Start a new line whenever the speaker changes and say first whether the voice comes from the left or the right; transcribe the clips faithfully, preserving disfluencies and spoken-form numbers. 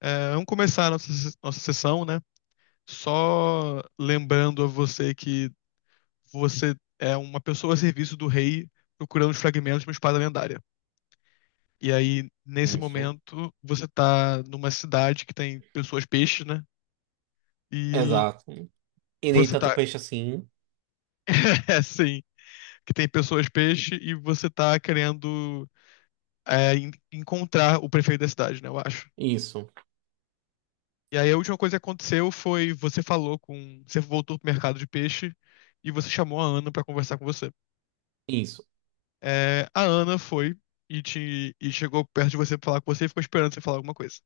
left: É, vamos começar a nossa, se- nossa sessão, né? Só lembrando a você que você é uma pessoa a serviço do rei procurando os fragmentos de uma espada lendária. E aí, nesse
right: Isso.
left: momento, você tá numa cidade que tem pessoas peixe, né? E
right: Exato. E nem
left: você
right: tanto
left: tá,
right: peixe assim.
left: é, sim, que tem pessoas peixe e você tá querendo é, en- encontrar o prefeito da cidade, né? Eu acho.
right: Isso.
left: E aí, a última coisa que aconteceu foi você falou com, você voltou pro mercado de peixe e você chamou a Ana pra conversar com você.
right: Isso.
left: É, a Ana foi e, te, e chegou perto de você pra falar com você e ficou esperando você falar alguma coisa.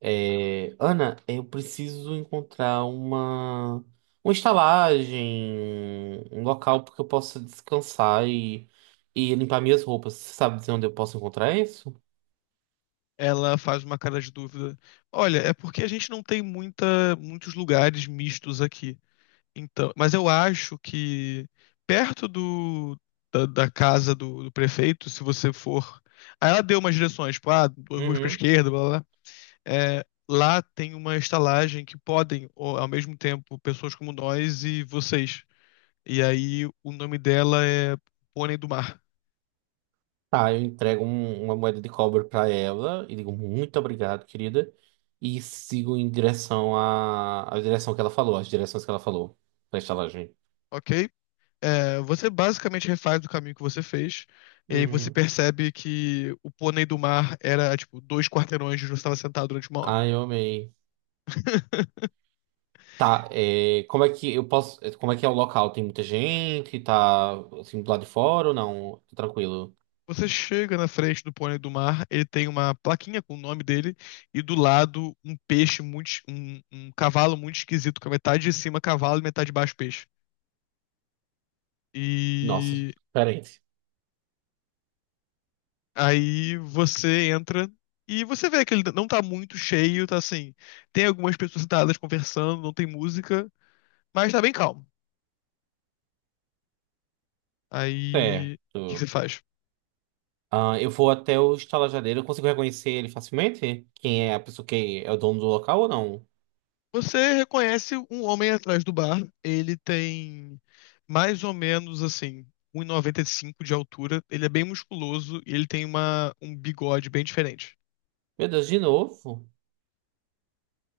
right: É, Ana, eu preciso encontrar uma, uma estalagem, um local porque eu possa descansar e, e limpar minhas roupas. Você sabe dizer onde eu posso encontrar isso?
left: Ela faz uma cara de dúvida. Olha, é porque a gente não tem muita, muitos lugares mistos aqui. Então, mas eu acho que perto do, da, da casa do, do prefeito, se você for. Aí ela deu umas direções, tipo, ah, duas ruas pra
right: Uhum.
left: esquerda, blá blá, blá. É, lá tem uma estalagem que podem, ó, ao mesmo tempo, pessoas como nós e vocês. E aí o nome dela é Pônei do Mar,
right: Tá, eu entrego um- uma moeda de cobre pra ela e digo muito obrigado, querida. E sigo em direção à, à direção que ela falou, as direções que ela falou pra estalagem.
left: ok? É, você basicamente refaz o caminho que você fez, e aí você
right: Uhum.
left: percebe que o Pônei do Mar era tipo dois quarteirões onde você estava sentado durante uma hora.
right: Ai, eu amei. Tá, é, como é que eu posso. É, como é que é o local? Tem muita gente? Tá assim do lado de fora ou não? Tá tranquilo.
left: Você chega na frente do Pônei do Mar, ele tem uma plaquinha com o nome dele, e do lado um peixe muito, es- um, um cavalo muito esquisito, com a metade de cima cavalo e metade de baixo peixe.
right: Nossa,
left: E
right: diferente.
left: aí você entra e você vê que ele não tá muito cheio, tá assim. Tem algumas pessoas sentadas conversando, não tem música, mas tá bem calmo. Aí, o que que você
right: Certo.
left: faz?
right: Ah, eu vou até o estalajadeiro. Eu consigo reconhecer ele facilmente? Quem é a pessoa que é o dono do local ou não?
left: Você reconhece um homem atrás do bar. Ele tem mais ou menos assim, um 1,95 de altura. Ele é bem musculoso e ele tem uma, um bigode bem diferente.
right: Meu Deus, de novo?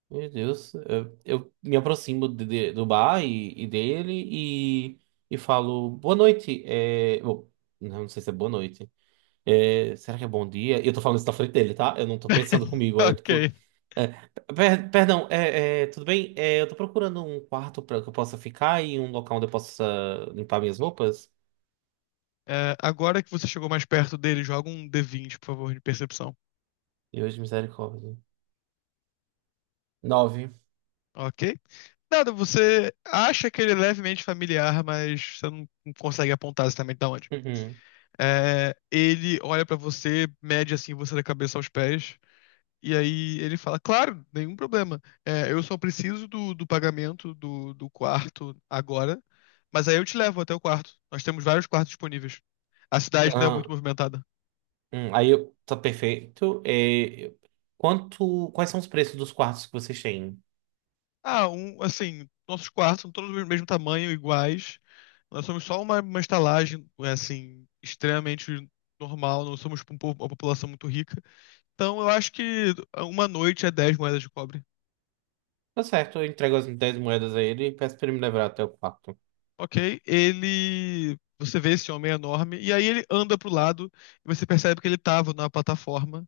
right: Meu Deus. Eu, eu me aproximo de- de- do bar e, e dele e, e falo boa noite. É, bom, não sei se é boa noite. É, será que é bom dia? Eu tô falando isso na frente dele, tá? Eu não tô pensando comigo. É tipo.
left: Ok.
right: É, per- perdão, é, é, tudo bem? É, eu tô procurando um quarto pra que eu possa ficar e um local onde eu possa limpar minhas roupas.
left: É, agora que você chegou mais perto dele, joga um D vinte, por favor, de percepção.
right: E hoje, misericórdia. Nove.
left: Ok. Nada, você acha que ele é levemente familiar, mas você não não consegue apontar exatamente de onde.
right: Uhum.
left: É, ele olha pra você, mede assim você da cabeça aos pés, e aí ele fala: Claro, nenhum problema. É, eu só preciso do, do pagamento do, do quarto agora, mas aí eu te levo até o quarto. Nós temos vários quartos disponíveis. A cidade não é
right: Ah,
left: muito movimentada.
right: hum, aí eu. Tá perfeito. É, eu- quanto. Quais são os preços dos quartos que vocês têm?
left: Ah, um, assim, nossos quartos são todos do mesmo tamanho, iguais. Nós somos só uma, uma estalagem, eh, assim, extremamente normal. Não somos tipo, um po- uma população muito rica. Então, eu acho que uma noite é dez moedas de cobre.
right: Tá certo, eu entrego as dez moedas a ele e peço pra ele me levar até o quarto.
left: Ok? Ele. Você vê esse homem enorme, e aí ele anda pro lado, e você percebe que ele tava na plataforma.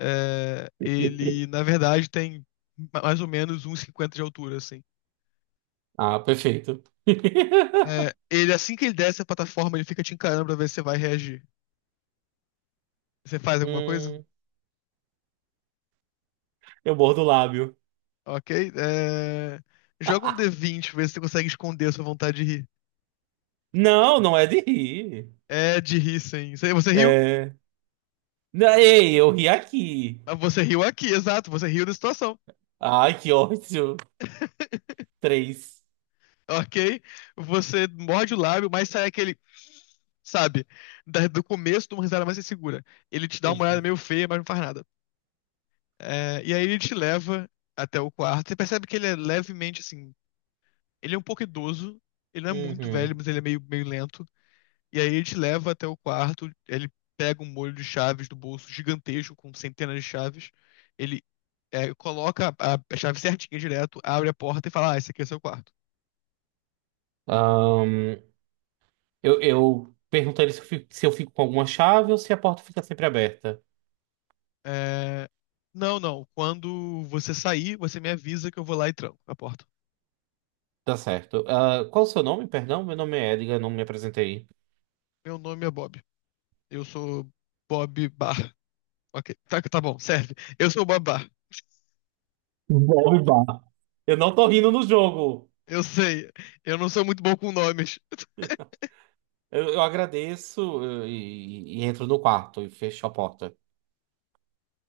left: É, ele, na verdade, tem ma- mais ou menos um e cinquenta de altura, assim.
right: Ah, perfeito.
left: É, ele, assim que ele desce a plataforma, ele fica te encarando pra ver se você vai reagir. Você faz alguma coisa?
right: Hum, eu mordo o lábio.
left: Ok. É, joga um D vinte, ver se você consegue esconder a sua vontade de rir.
right: Não, não é de rir.
left: É, de rir, sim. Você, você riu?
right: É. Não, ei, eu ri aqui.
left: Ah, você riu aqui, exato. Você riu da situação.
right: Ai, que ódio. Três.
left: Ok? Você morde o lábio, mas sai aquele. Sabe? Da- do começo de uma risada mais insegura. Ele te dá uma olhada
right: Uhum.
left: meio feia, mas não faz nada. É, e aí ele te leva até o quarto. Você percebe que ele é levemente assim. Ele é um pouco idoso. Ele não é muito velho,
right: Uhum.
left: mas ele é meio, meio lento. E aí ele te leva até o quarto, ele pega um molho de chaves do bolso gigantesco, com centenas de chaves, ele é, coloca a, a chave certinha direto, abre a porta e fala, ah, esse aqui é seu quarto.
right: Ahn, eu, eu perguntaria se eu fico, se eu fico com alguma chave ou se a porta fica sempre aberta.
left: É, não, não, quando você sair, você me avisa que eu vou lá e tranco a porta.
right: Tá certo. Ah, qual o seu nome? Perdão, meu nome é Edgar, não me apresentei.
left: Meu nome é Bob, eu sou Bob Barr. Ok, tá, tá bom, serve. Eu sou o Bob Barr.
right: Bob Barr. Eu não tô rindo no jogo.
left: Eu sei, eu não sou muito bom com nomes.
right: Eu, eu agradeço eu- e, e entro no quarto e fecho a porta.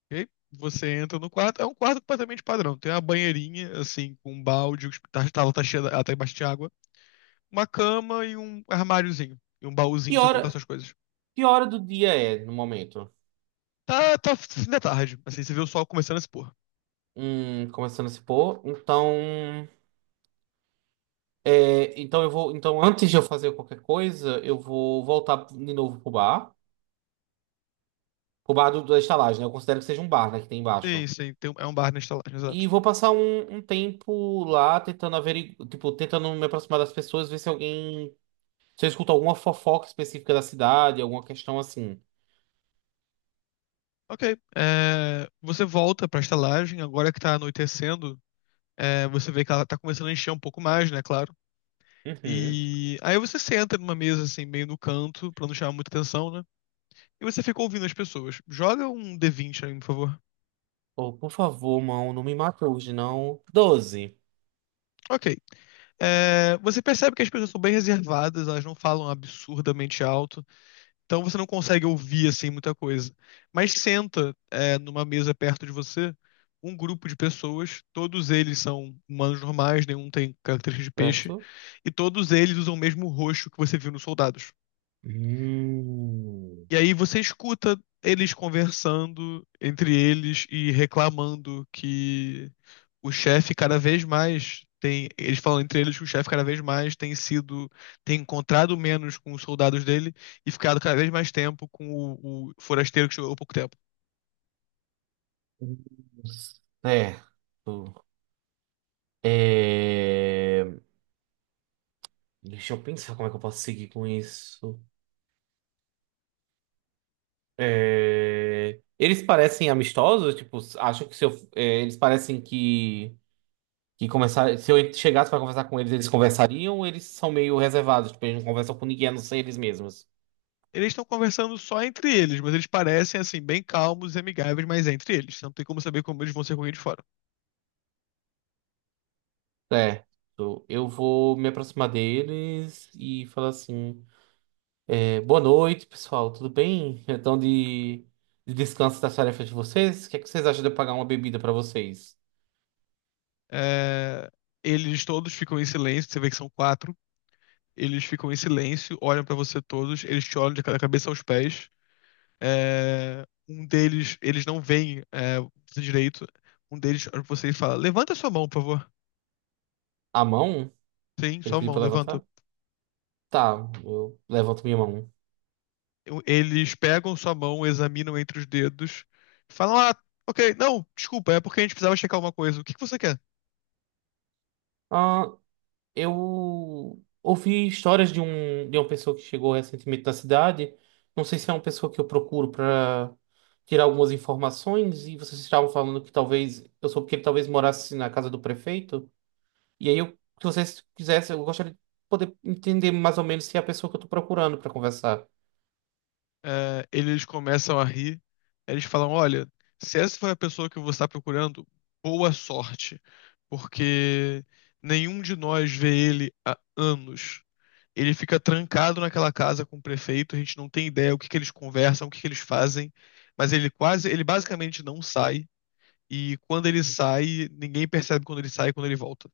left: E aí você entra no quarto, é um quarto completamente padrão. Tem uma banheirinha, assim, com um balde, o tá, tá, tá cheia, ela tá embaixo de água, uma cama e um armáriozinho. E um baúzinho
right: Que
left: pra você colocar
right: hora,
left: suas coisas.
right: que hora do dia é no momento?
left: Tá, tá fim da tarde, assim, você vê o sol começando a se pôr.
right: Hum, começando a se pôr. Então, é, então eu vou. Então, antes de eu fazer qualquer coisa, eu vou voltar de novo pro bar. Pro bar do, da estalagem, né? Eu considero que seja um bar, né? Que tem
left: Sim,
right: embaixo.
left: sim, tem um- é um bar na estalagem,
right: E
left: exato.
right: vou passar um, um tempo lá tentando averiguar, tipo, tentando me aproximar das pessoas, ver se alguém. Se eu escuto alguma fofoca específica da cidade, alguma questão assim.
left: Ok, é, você volta pra estalagem, agora que tá anoitecendo, é, você vê que ela tá começando a encher um pouco mais, né, claro.
right: Uhum.
left: E aí você senta numa mesa, assim, meio no canto, pra não chamar muita atenção, né? E você fica ouvindo as pessoas. Joga um D vinte aí, por favor.
right: Oh, por favor, mão, não me mata hoje, não. Doze.
left: Ok. É, você percebe que as pessoas são bem reservadas, elas não falam absurdamente alto, então você não consegue ouvir assim muita coisa. Mas senta, é, numa mesa perto de você um grupo de pessoas, todos eles são humanos normais, nenhum tem característica de peixe,
right: Certo?
left: e todos eles usam o mesmo roxo que você viu nos soldados.
right: Hum.
left: E aí você escuta eles conversando entre eles e reclamando que o chefe cada vez mais tem. Eles falam entre eles que o chefe cada vez mais tem sido, tem encontrado menos com os soldados dele e ficado cada vez mais tempo com o, o forasteiro que chegou há pouco tempo.
right: Certo. É, deixa eu pensar como é que eu posso seguir com isso. É, eles parecem amistosos, tipo, acho que se eu... é, eles parecem que que conversar se eu chegasse pra conversar com eles, eles conversariam, ou eles são meio reservados, tipo, eles não conversam com ninguém, a não ser eles mesmos.
left: Eles estão conversando só entre eles, mas eles parecem assim, bem calmos e amigáveis, mas é entre eles. Você não tem como saber como eles vão ser com alguém de fora.
right: Certo. Eu vou me aproximar deles e falar assim: é, boa noite, pessoal, tudo bem? Então de, de descanso das tarefas de vocês, o que é que vocês acham de eu pagar uma bebida pra vocês?
left: É, eles todos ficam em silêncio, você vê que são quatro. Eles ficam em silêncio, olham pra você todos, eles te olham de ca- da cabeça aos pés. É, um deles, eles não veem é, você direito. Um deles olha pra você e fala: Levanta sua mão, por favor.
right: À mão?
left: Sim,
right: Ele
left: sua
right: pediu
left: mão,
right: pra
left: levanta.
right: levantar? Tá, eu levanto minha mão.
left: Eu- Eles pegam sua mão, examinam entre os dedos, falam: Ah, ok, não, desculpa, é porque a gente precisava checar uma coisa. O que que você quer?
right: Ah, eu ouvi histórias de um de uma pessoa que chegou recentemente na cidade. Não sei se é uma pessoa que eu procuro para tirar algumas informações e vocês estavam falando que talvez eu soube que ele talvez morasse na casa do prefeito. E aí eu se vocês quisessem, eu gostaria de poder entender mais ou menos se é a pessoa que eu tô procurando para conversar.
left: É, eles começam a rir. Eles falam: Olha, se essa foi a pessoa que você está procurando, boa sorte, porque nenhum de nós vê ele há anos. Ele fica trancado naquela casa com o prefeito, a gente não tem ideia o que que eles conversam, o que que eles fazem, mas ele quase, ele basicamente não sai, e quando ele sai, ninguém percebe quando ele sai e quando ele volta.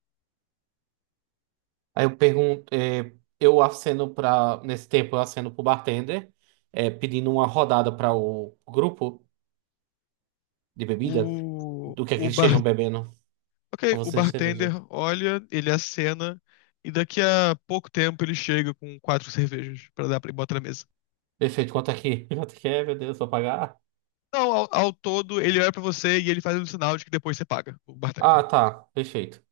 right: Aí eu pergunto, é, eu aceno para nesse tempo eu aceno pro bartender, é, pedindo uma rodada para o grupo. De bebida?
left: O,
right: Do que é que
left: o
right: eles
left: bar
right: estejam bebendo?
left: Ok,
right: Pra
left: o
right: você de
left: bartender
right: cerveja.
left: olha, ele acena, e daqui a pouco tempo ele chega com quatro cervejas pra dar para botar na mesa.
right: Perfeito, quanto é que, quanto é que é, meu Deus, vou pagar?
left: Não, ao, ao todo ele olha pra você e ele faz um sinal de que depois você paga, o
right: Ah,
left: bartender.
right: tá, perfeito.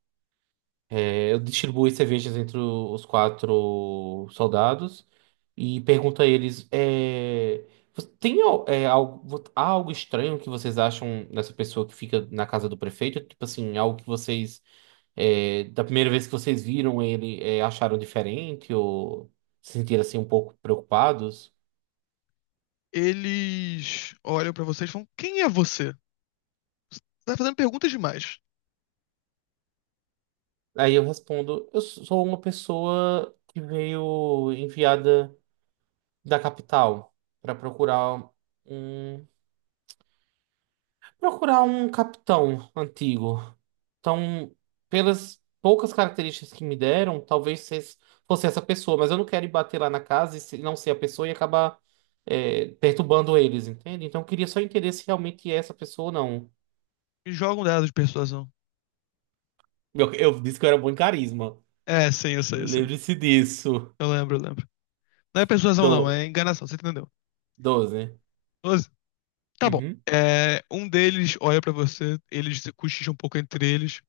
right: É, eu distribuo as cervejas entre o- os quatro soldados e pergunto a eles: é, você tem al- é, algo, vo- Há algo estranho que vocês acham nessa pessoa que fica na casa do prefeito? Tipo assim, algo que vocês, é, da primeira vez que vocês viram ele, é, acharam diferente ou se sentiram assim um pouco preocupados?
left: Eles olham pra vocês e falam: Quem é você? Você tá fazendo perguntas demais.
right: Aí eu respondo: Eu sou uma pessoa que veio enviada da capital para procurar um procurar um capitão antigo. Então, pelas poucas características que me deram, talvez vocês fosse essa pessoa, mas eu não quero ir bater lá na casa e se- não ser a pessoa e acabar é, perturbando eles, entende? Então, eu queria só entender se realmente é essa pessoa ou não.
left: E jogam um dado de persuasão.
right: Eu, eu disse que eu era bom em carisma.
left: É, sim, eu sei, eu sei.
right: Lembre-se disso.
left: Eu lembro, eu lembro. Não é persuasão, não,
right: Do
left: é enganação, você entendeu?
right: doze.
left: doze? Tá bom. É, um deles olha pra você, eles cochicham um pouco entre eles.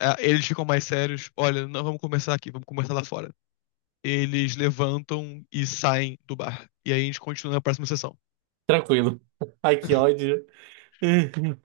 left: Ah, eles ficam mais sérios. Olha, não vamos começar aqui, vamos começar lá fora. Eles levantam e saem do bar. E aí a gente continua na próxima sessão.
right: Tranquilo. Ai, que ódio.